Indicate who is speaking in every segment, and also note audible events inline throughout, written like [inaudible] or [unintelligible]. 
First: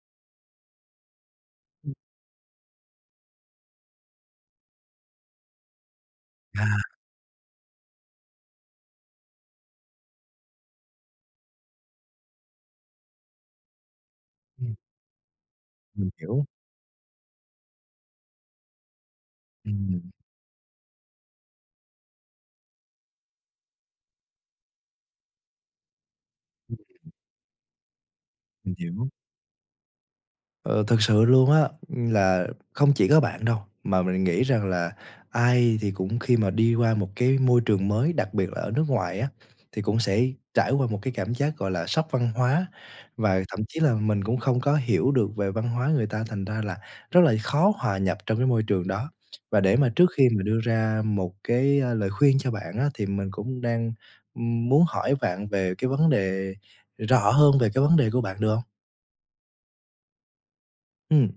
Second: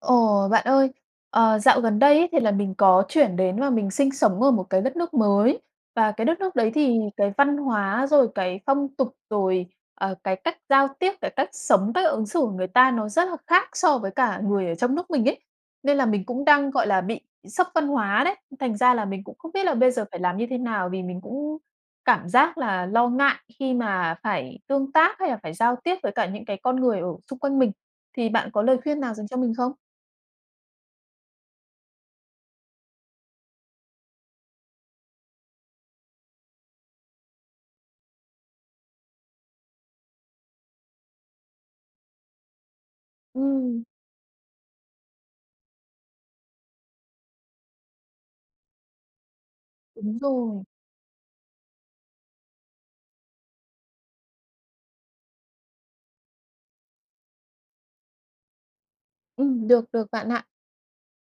Speaker 1: Ồ! Bạn ơi, ờ, dạo
Speaker 2: Ừm.
Speaker 1: gần đây ấy thì là mình có chuyển đến và mình sinh sống ở một cái đất nước mới. Và cái đất nước
Speaker 2: À.
Speaker 1: đấy thì cái văn hóa rồi cái phong tục, rồi, ờ, cái cách giao tiếp, cái cách sống, cách ứng xử của người ta nó rất là khác so với cả người
Speaker 2: Ừm.
Speaker 1: ở trong nước mình ấy. Nên là
Speaker 2: Mình
Speaker 1: mình
Speaker 2: hiểu.
Speaker 1: cũng đang, gọi là, bị sốc văn hóa đấy. Thành ra là mình cũng không biết là bây giờ
Speaker 2: Ừm.
Speaker 1: phải làm như thế nào vì mình cũng cảm giác là lo ngại khi mà phải tương tác hay là phải giao tiếp với cả những cái con người ở
Speaker 2: Ừm.
Speaker 1: xung quanh mình. Thì bạn có
Speaker 2: Mình
Speaker 1: lời khuyên
Speaker 2: hiểu.
Speaker 1: nào dành cho mình không?
Speaker 2: Ờ, thực sự luôn á, là không chỉ có bạn đâu, mà mình nghĩ rằng là ai thì cũng khi mà đi qua một cái môi trường mới, đặc biệt là ở nước ngoài á, thì cũng sẽ trải qua một cái cảm giác gọi là sốc văn hóa và thậm chí
Speaker 1: Ừm.
Speaker 2: là mình cũng không có hiểu được về văn hóa người ta thành ra là rất là khó hòa nhập trong cái môi trường đó. Và để mà trước
Speaker 1: Đúng
Speaker 2: khi mà đưa
Speaker 1: rồi.
Speaker 2: ra một cái, a, lời khuyên cho bạn á thì mình cũng đang muốn hỏi vạn về cái vấn đề rõ hơn về cái vấn đề của bạn, được hông?
Speaker 1: Ừm, được, được bạn ạ.
Speaker 2: Ừm,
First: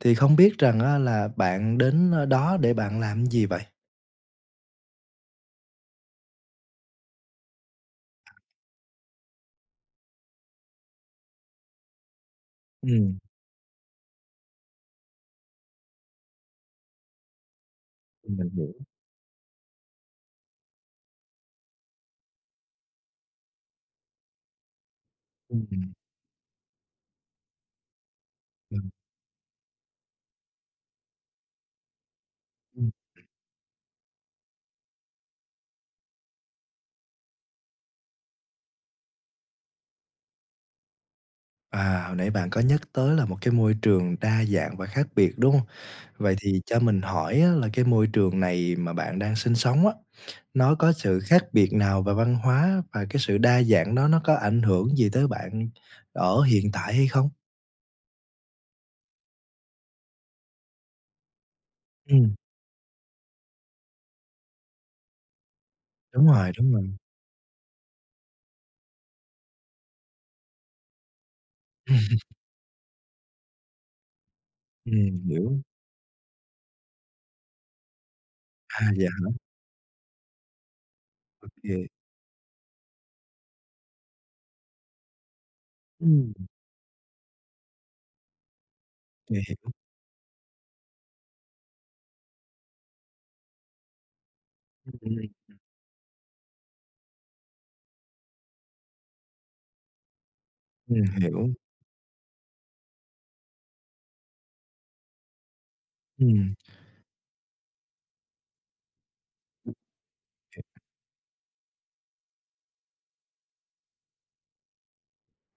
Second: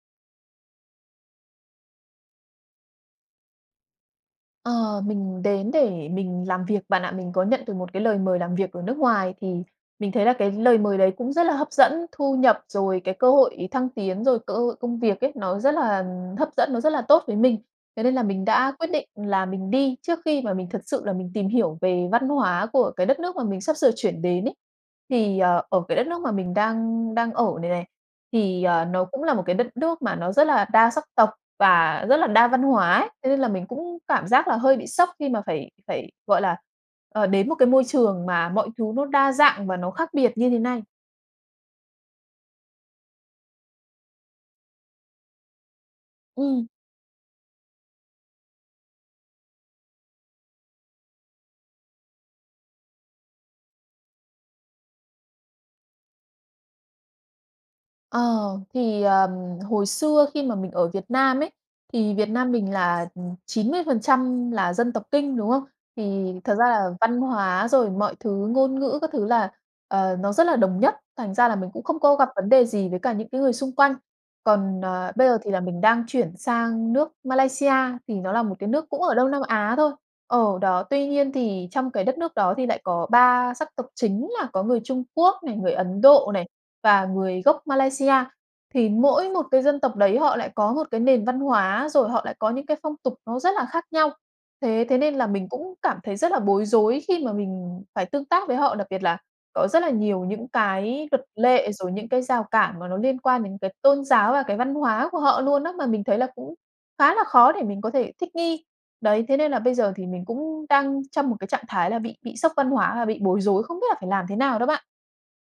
Speaker 2: thì không biết rằng á là bạn đến nơi đó để bạn làm gì vậy?
Speaker 1: Ờ, mình đến để mình làm việc bạn ạ. Mình có nhận được một cái lời mời làm việc ở nước ngoài thì mình thấy là cái lời mời đấy cũng rất là hấp dẫn, thu nhập, rồi cái
Speaker 2: Ừm.
Speaker 1: cơ hội thăng tiến, rồi cơ hội công việc ấy, nó rất là hấp dẫn, nó rất là tốt với mình. Thế nên là
Speaker 2: Ừm,
Speaker 1: mình
Speaker 2: mình hiểu.
Speaker 1: đã quyết định là mình đi trước khi mà mình thật sự là mình tìm hiểu về văn hóa của cái đất nước mà mình sắp sửa chuyển đến ấy. Thì, ờ,
Speaker 2: Ừm,
Speaker 1: ở
Speaker 2: ừm.
Speaker 1: cái đất nước mà mình đang đang ở này này, thì, ờ,
Speaker 2: Ừm.
Speaker 1: nó cũng là 1 cái đất nước mà nó rất là đa sắc tộc và rất là đa văn
Speaker 2: Ừm.
Speaker 1: hóa ấy. Thế nên là mình cũng cảm giác là hơi bị sốc khi mà phải phải gọi là, ờ, đến 1 cái môi trường mà mọi thứ nó đa dạng và nó khác biệt như thế này.
Speaker 2: À, hồi nãy bạn có nhắc tới là 1 cái môi trường đa dạng và khác biệt, đúng hông? Vậy thì
Speaker 1: Ừm.
Speaker 2: cho mình hỏi á là cái môi trường này mà bạn đang sinh sống á, nó có sự khác biệt nào về văn hóa và cái sự đa dạng đó nó có ảnh hưởng gì tới bạn ở hiện tại hay không?
Speaker 1: Ờ, thì, ờm, hồi xưa khi mà mình ở Việt Nam ấy, thì Việt
Speaker 2: Ừm.
Speaker 1: Nam mình là 90% là dân tộc Kinh, đúng không?
Speaker 2: Đúng
Speaker 1: Thì
Speaker 2: rồi,
Speaker 1: thật ra
Speaker 2: đúng
Speaker 1: là
Speaker 2: rồi.
Speaker 1: văn hóa rồi mọi thứ ngôn ngữ các thứ là, ờ, nó rất là đồng nhất, thành ra là mình cũng không có gặp
Speaker 2: [laughs]
Speaker 1: vấn đề gì với cả những cái người xung quanh. Còn, ờ,
Speaker 2: Ừm,
Speaker 1: bây giờ thì
Speaker 2: hiểu.
Speaker 1: là mình đang chuyển sang nước Malaysia thì nó là một cái
Speaker 2: À,
Speaker 1: nước cũng
Speaker 2: vậy
Speaker 1: ở Đông
Speaker 2: hả?
Speaker 1: Nam Á thôi. Ờ, đó, tuy nhiên
Speaker 2: Ô
Speaker 1: thì
Speaker 2: kê.
Speaker 1: trong cái đất nước đó thì lại có 3 sắc tộc chính là có người Trung Quốc này, người Ấn
Speaker 2: Ừm.
Speaker 1: Độ này, và người gốc Malaysia. Thì mỗi
Speaker 2: Mình
Speaker 1: 1 cái
Speaker 2: hiểu.
Speaker 1: dân tộc đấy họ lại có 1 cái nền văn hóa rồi họ lại có những cái phong tục nó rất là khác nhau. Thế thế nên
Speaker 2: Ừm.
Speaker 1: là mình cũng cảm thấy rất là bối rối khi mà mình phải tương tác với họ, đặc biệt là có rất là nhiều những
Speaker 2: Ừm,
Speaker 1: cái luật
Speaker 2: hiểu.
Speaker 1: lệ, rồi những cái rào cản mà nó liên quan đến cái tôn giáo và cái văn hóa của họ luôn á, mà mình thấy là
Speaker 2: Ừm.
Speaker 1: cũng khá là khó để mình có thể thích nghi. Đấy, thế nên là bây giờ thì mình cũng đang trong 1 cái trạng thái là bị bị sốc văn hóa và bị bối rối, không biết là phải làm thế nào đó bạn.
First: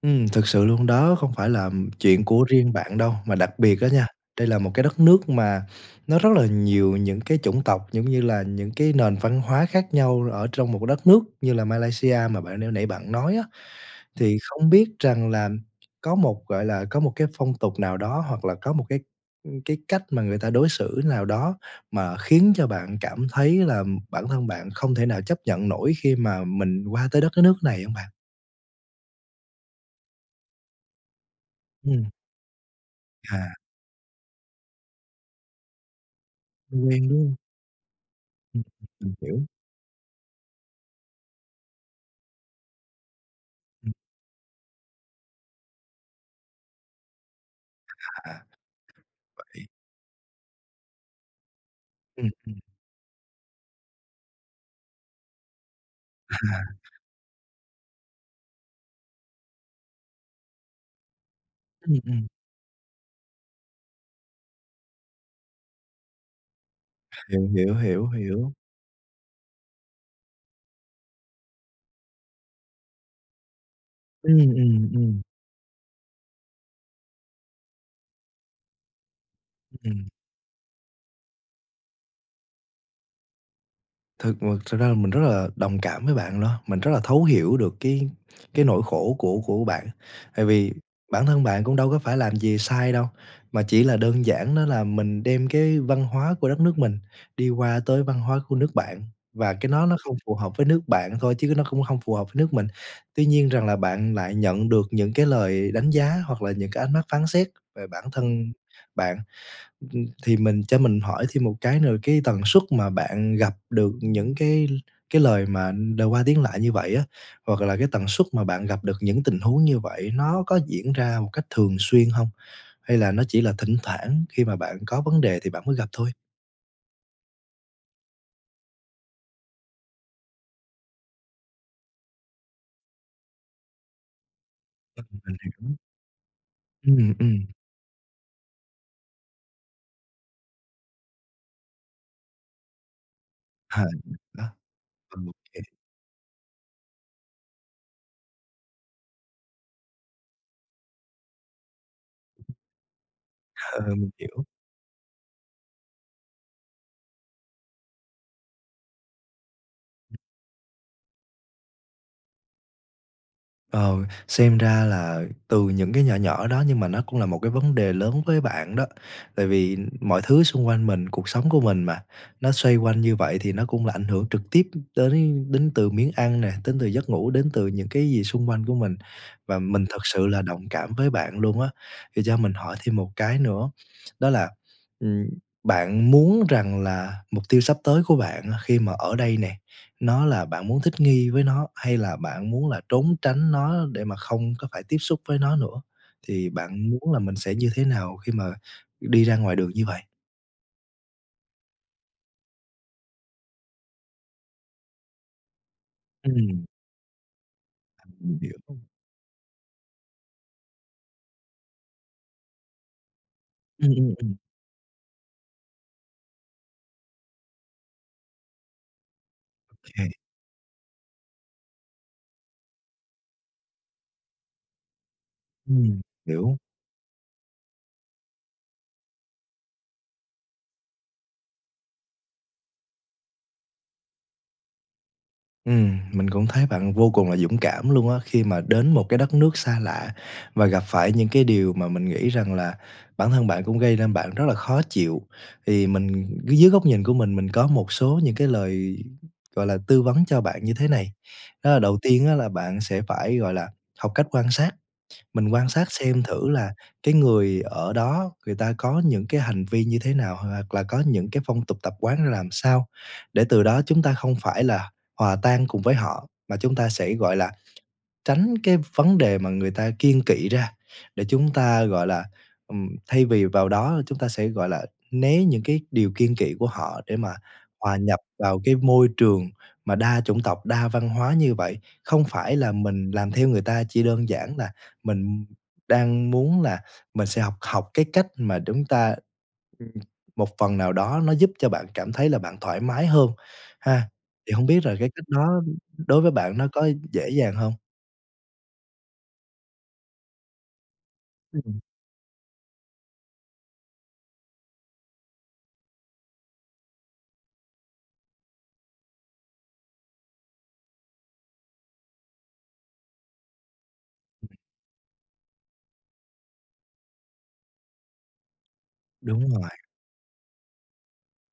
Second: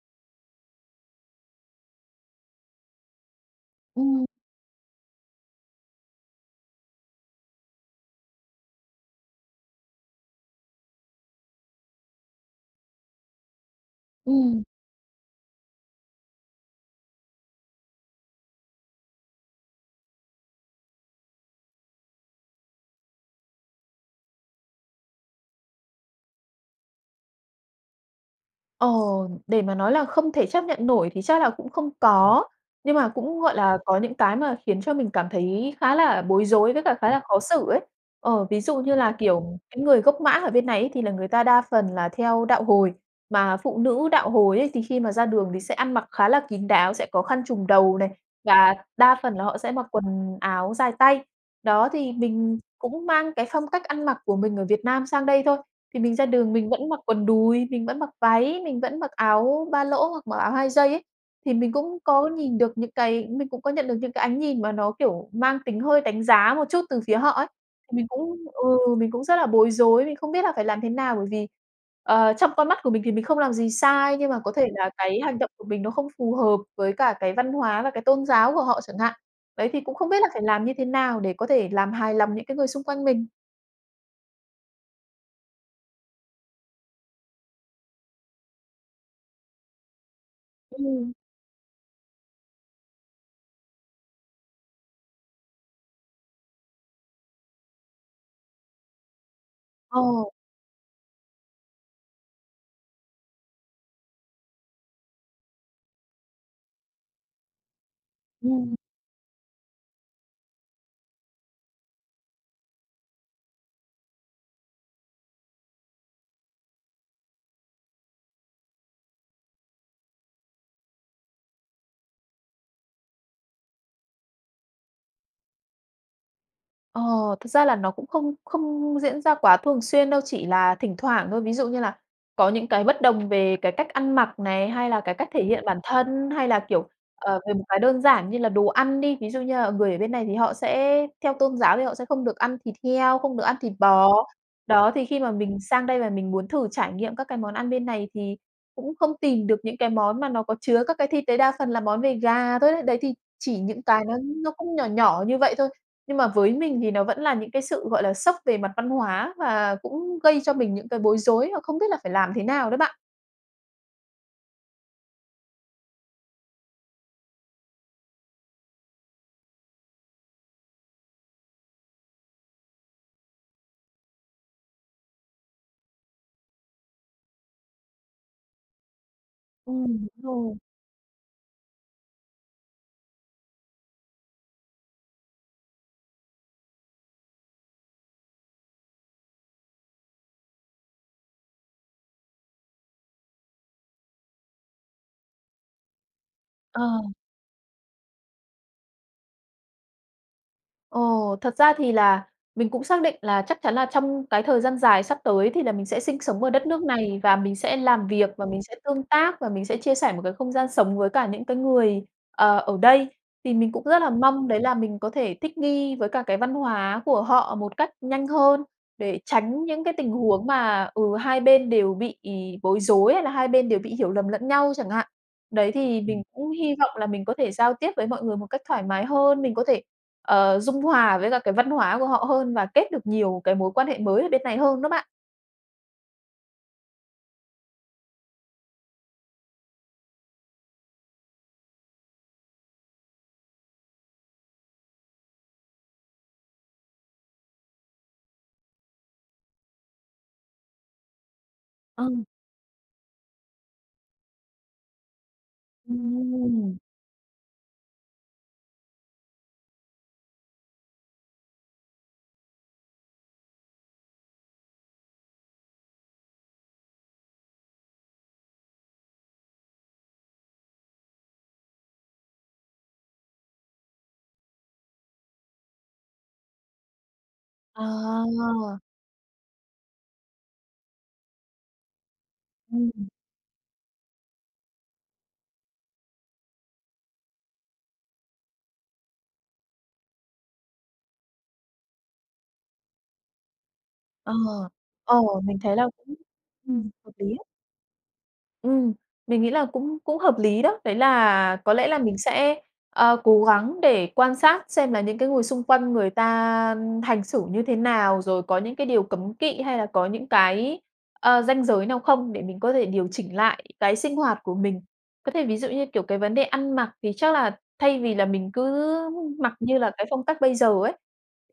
Speaker 2: Ừm, thực sự luôn đó không phải là, ừm, chuyện của riêng bạn đâu mà đặc biệt á nha,
Speaker 1: Ừm.
Speaker 2: đây là một cái đất nước mà nó rất là nhiều những cái chủng tộc, giống như là, những cái nền văn hóa khác nhau ở trong một cái đất nước như là Malaysia mà bạn n nãy bạn nói á. Thì
Speaker 1: Ừm.
Speaker 2: không biết rằng là có một, gọi là, có một cái phong tục nào đó hoặc là có một cái, ưm, cái cách mà người ta đối xử nào đó mà khiến cho bạn cảm thấy là bản thân bạn không thể nào chấp nhận nổi khi mà mình qua tới đất cái nước này hông bạn?
Speaker 1: Ờ, để mà nói là không thể chấp nhận nổi thì chắc là cũng không
Speaker 2: Ừm.
Speaker 1: có, nhưng mà cũng,
Speaker 2: À.
Speaker 1: gọi là, có những cái mà khiến cho mình cảm thấy khá là bối rối với
Speaker 2: Không
Speaker 1: cả
Speaker 2: quen,
Speaker 1: khá
Speaker 2: đúng
Speaker 1: là
Speaker 2: hông?
Speaker 1: khó xử ấy. Ờ, ví
Speaker 2: Ừm,
Speaker 1: dụ
Speaker 2: ừm,
Speaker 1: như là,
Speaker 2: mình hiểu.
Speaker 1: kiểu, những người gốc Mã ở bên này ấy, thì là người ta đa phần là theo đạo Hồi, mà phụ
Speaker 2: Ừm.
Speaker 1: nữ đạo Hồi ấy thì khi mà ra đường thì sẽ ăn mặc khá là kín đáo, sẽ có khăn trùm đầu này
Speaker 2: À.
Speaker 1: và đa phần là
Speaker 2: Đồng
Speaker 1: họ
Speaker 2: ý.
Speaker 1: sẽ mặc quần áo dài tay. Đó, thì
Speaker 2: Ừm, ừm.
Speaker 1: mình cũng mang cái phong cách ăn mặc của mình ở Việt Nam sang đây thôi, thì mình ra đường
Speaker 2: À.
Speaker 1: mình vẫn mặc quần đùi, mình vẫn mặc váy, mình vẫn mặc áo ba lỗ hoặc mặc áo hai dây ấy. Thì mình cũng
Speaker 2: Ừm,
Speaker 1: có
Speaker 2: ừm.
Speaker 1: nhìn được những cái mình cũng có nhận được những cái ánh nhìn mà nó, kiểu, mang tính hơi đánh giá một chút từ phía họ
Speaker 2: Hiểu,
Speaker 1: ấy,
Speaker 2: hiểu,
Speaker 1: thì mình
Speaker 2: hiểu,
Speaker 1: cũng
Speaker 2: hiểu.
Speaker 1: ừ, mình cũng rất là bối rối, mình không biết là phải làm thế nào. Bởi vì, ờ, trong con mắt của mình thì mình không làm gì sai, nhưng
Speaker 2: Ừm,
Speaker 1: mà có thể
Speaker 2: ừm,
Speaker 1: là cái
Speaker 2: ừm.
Speaker 1: hành động của mình nó không phù hợp với cả cái văn hóa và cái tôn giáo của họ chẳng hạn. Đấy, thì cũng không
Speaker 2: Ừm.
Speaker 1: biết là phải làm như thế nào để có thể làm hài lòng những cái người xung quanh mình.
Speaker 2: Thực m thực ra là mình rất là đồng cảm với bạn đó, mình rất là thấu hiểu được cái cái nỗi khổ của của bạn. Tại vì
Speaker 1: Ừm.
Speaker 2: bản thân bạn cũng đâu có phải làm gì sai đâu, mà chỉ là đơn giản đó là mình đem cái văn hóa của đất nước mình đi qua tới văn hóa của nước bạn, và cái nó nó không
Speaker 1: Ồ.
Speaker 2: phù hợp với nước bạn thôi chứ nó cũng hông phù hợp nước mình, tuy nhiên rằng là bạn lại nhận được những cái lời đánh giá hoặc là những cái ánh mắt phán xét về bản thân
Speaker 1: Ừm.
Speaker 2: bạn. Ừm, thì mình cho mình hỏi thêm một cái nữa là cái tần suất mà bạn gặp được những cái l cái lời mà, ừm, đ qua tiếng lại như vậy á, hoặc là cái tần suất mà bạn gặp được những tình huống như vậy nó có diễn ra một cách thường xuyên hông? Hay là nó chỉ là thỉnh thoảng khi mà bạn có vấn đề thì bạn mới gặp thôi?
Speaker 1: Ờ, thực ra là nó cũng không không diễn ra quá thường xuyên đâu, chỉ là thỉnh thoảng thôi. Ví dụ như là có những cái bất đồng về cái cách ăn mặc này, hay là
Speaker 2: Ơ,
Speaker 1: cái
Speaker 2: ừm,
Speaker 1: cách
Speaker 2: mình
Speaker 1: thể hiện
Speaker 2: hiểu.
Speaker 1: bản thân hay là, kiểu,
Speaker 2: Ừm,
Speaker 1: ờ,
Speaker 2: ừm.
Speaker 1: về một cái đơn giản như là đồ ăn đi, ví dụ như, ờ, người ở bên này thì họ sẽ theo tôn giáo thì họ sẽ không được ăn thịt heo, không được ăn thịt
Speaker 2: H
Speaker 1: bò.
Speaker 2: ừm, đó.
Speaker 1: Đó, thì khi mà mình
Speaker 2: OK.
Speaker 1: sang đây và mình muốn thử trải nghiệm các cái món ăn bên này thì cũng không tìm được những cái món mà nó có chứa các cái thịt đấy, đa phần là món về gà thôi đấy. Đấy thì chỉ những
Speaker 2: Ờ,
Speaker 1: cái
Speaker 2: mình
Speaker 1: nó
Speaker 2: hiểu.
Speaker 1: nó cũng nhỏ nhỏ như vậy thôi, nhưng mà với mình thì nó vẫn là những cái sự, gọi là, sốc về mặt văn hóa và
Speaker 2: Ừm.
Speaker 1: cũng gây cho mình những cái bối rối và không biết là phải làm thế nào đó bạn.
Speaker 2: Ờ, xem ra là từ những cái nhỏ nhỏ đó nhưng mà nó cũng là một cái vấn đề lớn với bạn đó. Tại vì mọi thứ xung quanh mình, cuộc sống của mình mà, nó xoay quanh như vậy thì nó cũng là ảnh hưởng trực tiếp đến đến từ miếng ăn này, đến từ giấc ngủ, đến từ những cái gì xung quanh của mình. Và mình thực
Speaker 1: Ừm, đúng
Speaker 2: sự là
Speaker 1: rồi.
Speaker 2: đồng cảm với bạn luôn á. Thì cho mình hỏi thêm một cái nữa, đó là, ừm, bạn muốn rằng là mục tiêu sắp tới của bạn khi mà ở đây nè, nó là bạn muốn thích nghi với nó hay là bạn muốn là trốn tránh nó để mà không có phải tiếp xúc với nó nữa. Thì bạn
Speaker 1: Ờ.
Speaker 2: muốn là mình sẽ như thế nào khi mà đi ra ngoài đường như vậy?
Speaker 1: Ồ, thật ra thì là mình cũng xác định là chắc chắn là trong cái thời gian dài sắp tới thì là mình sẽ sinh sống ở đất
Speaker 2: Ừm.
Speaker 1: nước này, và mình sẽ làm việc,
Speaker 2: Mình
Speaker 1: và mình sẽ
Speaker 2: hiểu.
Speaker 1: tương tác và mình sẽ chia sẻ một cái không gian sống với cả những cái người, ờ, ở đây. Thì mình cũng
Speaker 2: Ừm,
Speaker 1: rất là
Speaker 2: ừm, ừm.
Speaker 1: mong đấy là mình có thể thích nghi với cả cái văn hóa của họ một cách nhanh hơn, để tránh những cái tình
Speaker 2: [chuckles]
Speaker 1: huống mà, ừ, hai bên đều bị bối rối hay là hai bên đều bị hiểu lầm lẫn nhau chẳng hạn. Đấy
Speaker 2: Ừm,
Speaker 1: thì mình cũng
Speaker 2: hiểu.
Speaker 1: hy vọng là mình có thể giao tiếp với mọi người một cách thoải mái hơn, mình có thể, ờ, dung hòa với cả cái văn hóa của họ hơn và kết được nhiều cái mối quan hệ mới ở bên này hơn đó bạn.
Speaker 2: Ừm, mình cũng thấy bạn vô cùng là dũng cảm luôn á. Khi mà đến một cái đất nước xa lạ và gặp phải những cái điều mà mình nghĩ rằng là bản thân bạn cũng gây nên bạn rất là khó chịu. Thì mình dưới góc nhìn của mình, mình có một số những cái lời, gọi là, tư vấn cho bạn như thế này. Đó là đầu
Speaker 1: Ờ.
Speaker 2: tiên á là bạn sẽ phải, gọi là, học cách quan sát. Mình quan sát xem thử là
Speaker 1: Ừm.
Speaker 2: cái người ở đó người ta có những cái hành vi như thế nào h hoặc là có những cái phong tục tập quán ra làm sao để từ đó chúng ta không phải là hòa tan cùng với họ, mà chúng ta sẽ, gọi là, tránh cái vấn đề mà người ta kiêng kỵ ra để chúng ta, gọi là, ừm, thay vì vào đó chúng ta sẽ, gọi là, né những cái điều kiêng kỵ của họ, để mà
Speaker 1: À.
Speaker 2: hòa nhập vào cái môi trường mà đa chủng tộc, đa văn hóa như vậy. Không phải là
Speaker 1: Ừm.
Speaker 2: mình làm theo người ta chỉ đơn giản là mình đang muốn là mình sẽ học học cái cách mà đúng ta ừm, một phần nào đó nó giúp cho bạn cảm thấy là bạn thoải mái hơn, ha.
Speaker 1: Ờ.
Speaker 2: Thì hông biết là cái cách
Speaker 1: Ồ.
Speaker 2: đó
Speaker 1: Mình thấy là cũng,
Speaker 2: đối với bạn nó có
Speaker 1: ừm, hợp lý
Speaker 2: dễ
Speaker 1: á.
Speaker 2: dàng hông?
Speaker 1: Ừm, mình nghĩ là cũng cũng hợp lý đó. Đấy là có
Speaker 2: Ừm.
Speaker 1: lẽ là mình sẽ, ờ, cố gắng để quan sát xem là những cái người xung quanh người ta hành xử như thế nào, rồi có những cái điều cấm kỵ hay là có những cái, ờ, ranh giới nào không để mình có thể điều chỉnh lại cái sinh hoạt
Speaker 2: Ừm.
Speaker 1: của mình. Có thể ví dụ như, kiểu, cái vấn đề ăn mặc thì chắc là thay vì là mình cứ
Speaker 2: Đúng
Speaker 1: mặc
Speaker 2: rồi.
Speaker 1: như là cái phong cách bây giờ ấy,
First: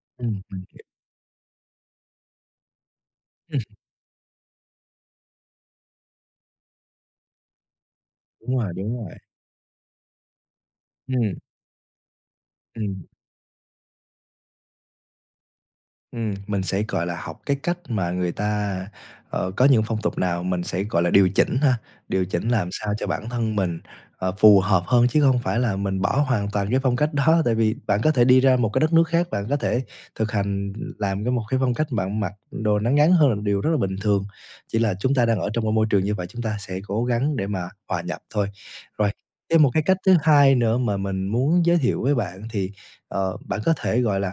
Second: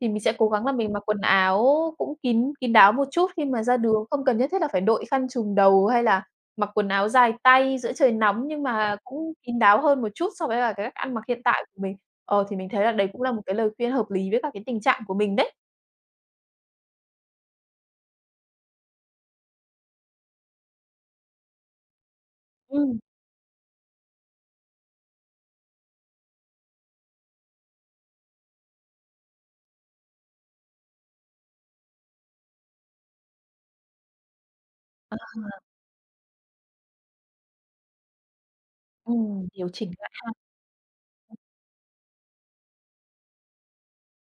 Speaker 1: thì mình sẽ
Speaker 2: Ừm,
Speaker 1: cố
Speaker 2: mình
Speaker 1: gắng là
Speaker 2: h
Speaker 1: mình mặc quần áo cũng kín kín đáo một chút khi
Speaker 2: Ừm.
Speaker 1: mà ra đường. Không cần nhất thiết là phải đội khăn trùm đầu hay là mặc quần áo dài tay giữa trời nóng,
Speaker 2: Đúng
Speaker 1: nhưng
Speaker 2: rồi, đúng
Speaker 1: mà
Speaker 2: rồi.
Speaker 1: cũng kín đáo hơn một chút so với là cái cách ăn mặc
Speaker 2: Ừm.
Speaker 1: hiện tại của mình. Ờ, thì mình thấy là
Speaker 2: Ừm.
Speaker 1: đấy cũng là một cái lời khuyên hợp lý với các cái tình trạng của mình đấy.
Speaker 2: Ừm, mình sẽ, gọi là, học cái cách mà người ta, ờ, có những phong tục nào mình sẽ, gọi là, điều chỉnh ha. Điều chỉnh làm sao
Speaker 1: Ừm.
Speaker 2: cho bản thân mình, ờ, phù hợp hơn chứ không phải là mình bỏ hoàn toàn cái phong cách đó. Tại vì bạn có thể đi ra một cái đất nước khác, bạn có thể thực hành làm cái một cái phong cách bạn mặc đồ nó ngắn hơn là một điều rất là bình thường. Chỉ là chúng
Speaker 1: Ờ.
Speaker 2: ta đang ở trong cái môi trường như vậy, chúng ta sẽ cố gắng để mà hòa nhập thôi. Rồi,
Speaker 1: Ừm,
Speaker 2: thêm
Speaker 1: điều
Speaker 2: một cái
Speaker 1: chỉnh
Speaker 2: cách
Speaker 1: lại
Speaker 2: thứ
Speaker 1: ha.
Speaker 2: 2 nữa mà mình muốn giới thiệu với bạn thì, ờ, bạn có thể, gọi là,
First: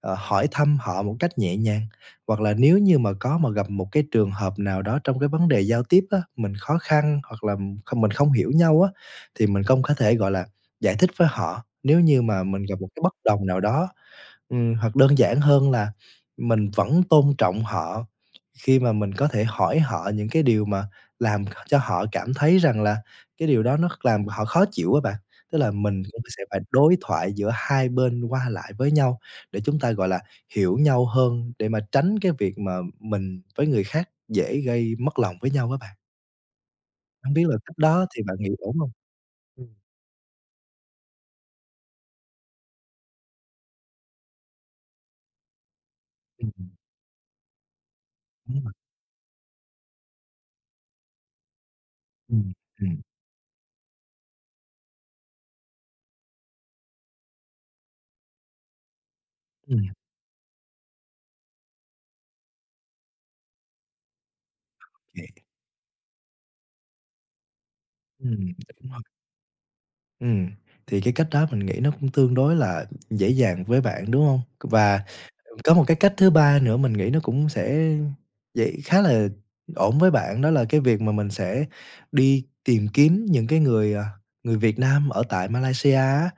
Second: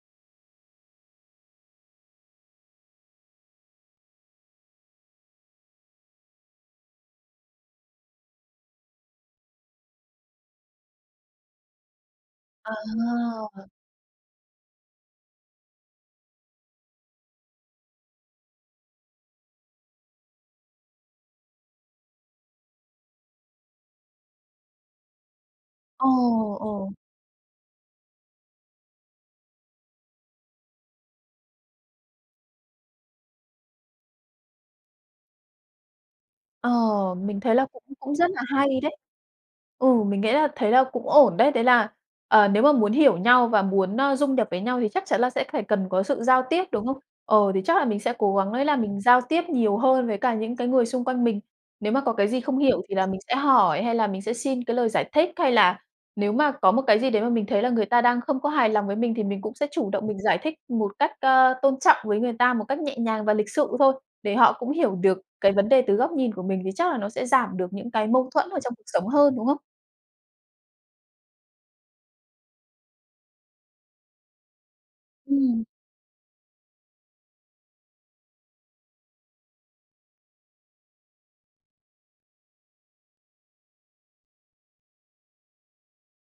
Speaker 2: ờ, hỏi thăm họ một cách nhẹ nhàng, hoặc là nếu như mà có mà gặp một cái trường hợp nào đó trong cái vấn đề giao tiếp á, mình khó khăn hoặc là, ừm, kh mình không hiểu nhau á, thì mình công có thể, gọi là, giải thích với họ, nếu như mà mình gặp một cái bất đồng nào
Speaker 1: À!
Speaker 2: đó. Ừm, hoặc đơn giản hơn là mình vẫn tôn trọng họ khi mà mình có thể hỏi họ những cái điều mà làm h cho họ cảm thấy rằng là cái điều đó nó kh làm họ khó chịu á bạn. Tức là mình
Speaker 1: Ồ!
Speaker 2: cũng sẽ phải
Speaker 1: Ồ!
Speaker 2: đối thoại giữa 2 bên qua lại với nhau để chúng ta, gọi là, hiểu nhau hơn, để mà tránh cái việc mà mình với người khác dễ gây mất lòng với nhau á bạn.
Speaker 1: Ờ,
Speaker 2: Hông
Speaker 1: mình
Speaker 2: biết
Speaker 1: thấy
Speaker 2: là
Speaker 1: là
Speaker 2: cách
Speaker 1: cũng
Speaker 2: đó
Speaker 1: cũng
Speaker 2: thì
Speaker 1: rất
Speaker 2: bạn
Speaker 1: là
Speaker 2: nghĩ ổn
Speaker 1: hay
Speaker 2: hông?
Speaker 1: đấy!
Speaker 2: Ừm.
Speaker 1: Ừ, mình nghĩ là thế là cũng ổn đấy. Đấy là, ờ, nếu mà muốn hiểu nhau và muốn, ờ, rung đập với nhau thì chắc chắn là sẽ phải cần có sự giao
Speaker 2: Ừm,
Speaker 1: tiếp,
Speaker 2: ừm.
Speaker 1: đúng không? Ờ, thì chắc là mình sẽ cố gắng ấy
Speaker 2: Ừm.
Speaker 1: là mình giao tiếp nhiều hơn với cả những cái người xung quanh mình. Nếu mà có cái gì
Speaker 2: Ừm,
Speaker 1: không hiểu thì
Speaker 2: ừm.
Speaker 1: là mình sẽ hỏi hay là mình sẽ xin cái lời giải thích, hay là nếu mà có một cái gì đấy mà mình thấy là người ta đang không có hài lòng với mình, thì mình cũng sẽ chủ
Speaker 2: Ừm.
Speaker 1: động mình giải thích một cách, à, tôn trọng với người ta một cách nhẹ nhàng và lịch sự thôi, để họ cũng hiểu được
Speaker 2: [unintelligible]
Speaker 1: cái vấn đề từ góc nhìn của mình thì chắc là nó sẽ giảm được những cái mâu
Speaker 2: Ừm,
Speaker 1: thuẫn ở trong cuộc
Speaker 2: đúng rồi.
Speaker 1: sống hơn, đúng không?
Speaker 2: Ừm, thì cái cách đó mình nghĩ nó cũng tương đối là dễ dàng với bạn, đúng hông? C và, ừm,
Speaker 1: Ừm.
Speaker 2: có một cái cách thứ 3 nữa mình nghĩ nó cũng sẽ dễ khá là ổn với bạn đó là cái việc mà mình sẽ đi tìm kiếm những cái người, à, người Việt Nam ở tại Malaysia á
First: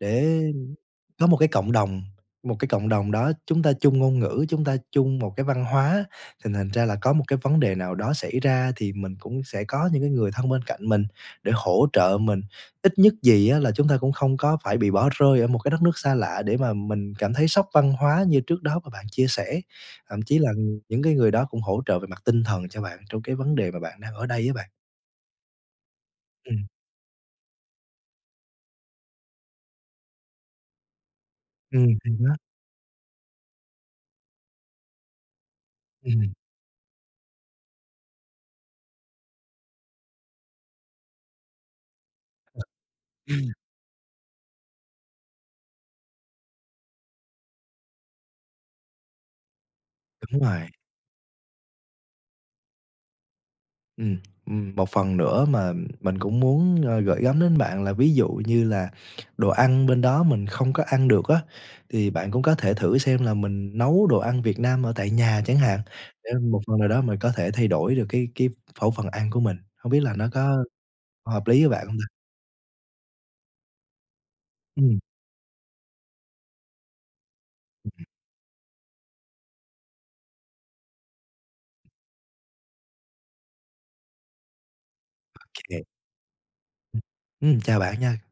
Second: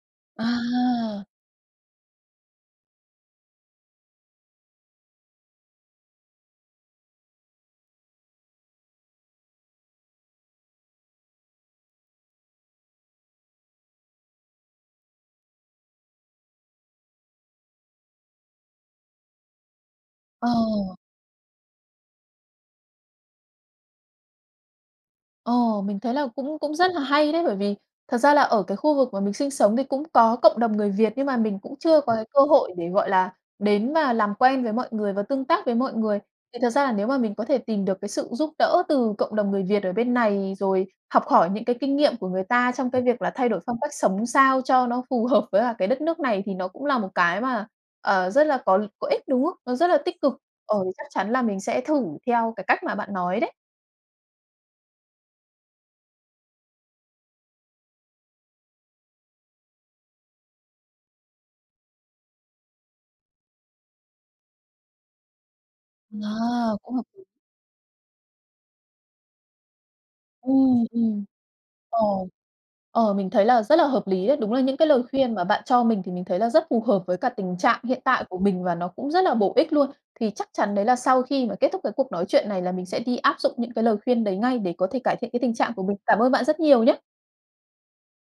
Speaker 2: để
Speaker 1: À.
Speaker 2: có một cái cộng đồng, một cái cộng đồng đó chúng ta chung ngôn ngữ, chúng ta chung một cái văn hóa thì thành ra là có một cái vấn đề nào đó xảy ra thì mình cũng sẽ có những cái người thân bên cạnh mình để hỗ trợ mình, ít nhất gì á là chúng ta cũng không có phải bị bỏ rơi ở một cái đất nước xa lạ để mà mình cảm thấy sốc văn hóa như trước đó mà bạn chia sẻ, thậm chí là
Speaker 1: Ờ.
Speaker 2: những cái người đó cũng hỗ trợ về mặt tinh thần cho bạn trong cái vấn đề mà bạn đang ở đây á bạn.
Speaker 1: Ồ, mình thấy là cũng
Speaker 2: Ừm.
Speaker 1: cũng rất là hay đấy, bởi vì thật ra là ở cái khu vực mà mình sinh sống thì cũng có cộng đồng người Việt, nhưng mà mình cũng
Speaker 2: Ừm,
Speaker 1: chưa
Speaker 2: thì
Speaker 1: có cái
Speaker 2: đó.
Speaker 1: cơ hội để, gọi là, đến và làm quen với mọi người và tương tác với mọi người.
Speaker 2: Ừm.
Speaker 1: Thì thật ra là nếu mà mình có thể tìm được cái sự giúp đỡ từ cộng đồng người Việt ở bên này, rồi học hỏi những cái kinh nghiệm của người
Speaker 2: Ờ.
Speaker 1: ta trong cái việc là
Speaker 2: Ừm.
Speaker 1: thay đổi phong cách sống sao cho nó phù hợp với cả cái đất nước này, thì nó cũng là một cái mà, ờ, rất là có có ích, đúng không? Nó rất là tích cực.
Speaker 2: Đúng rồi.
Speaker 1: Ờ, thì chắc chắn là mình sẽ thử theo cái cách mà bạn nói đấy.
Speaker 2: Ừm, ừm, một phần nữa mà mình cũng muốn, ờ, gửi gắm đến bạn là ví dụ như là đồ ăn bên đó mình không có ăn được á thì bạn cũng có thể thử xem là mình nấu đồ ăn Việt Nam ở tại nhà chẳng hạn, sẽ một
Speaker 1: Ờ,
Speaker 2: phần nào
Speaker 1: cũng
Speaker 2: đó
Speaker 1: hợp
Speaker 2: mình
Speaker 1: lý.
Speaker 2: có thể thay đổi được cái cái khẩu phần ăn của mình. Không biết là nó có
Speaker 1: Ừm, ừm.
Speaker 2: hợp lý với bạn hông
Speaker 1: Ờ,
Speaker 2: ta?
Speaker 1: ờ, mình thấy là rất là hợp lý đấy, đúng là những cái
Speaker 2: Ừm.
Speaker 1: lời khuyên mà bạn cho mình thì mình thấy là rất phù hợp với cả tình trạng hiện tại của mình và nó cũng rất là bổ ích luôn. Thì chắc chắn đấy là sau khi mà kết thúc cái cuộc nói chuyện này là mình sẽ đi áp dụng những cái lời khuyên đấy ngay, để có thể cải thiện
Speaker 2: Ô
Speaker 1: cái tình trạng của
Speaker 2: kê.
Speaker 1: mình. Cảm ơn bạn rất nhiều nhá.
Speaker 2: Ừm, chào bạn nha.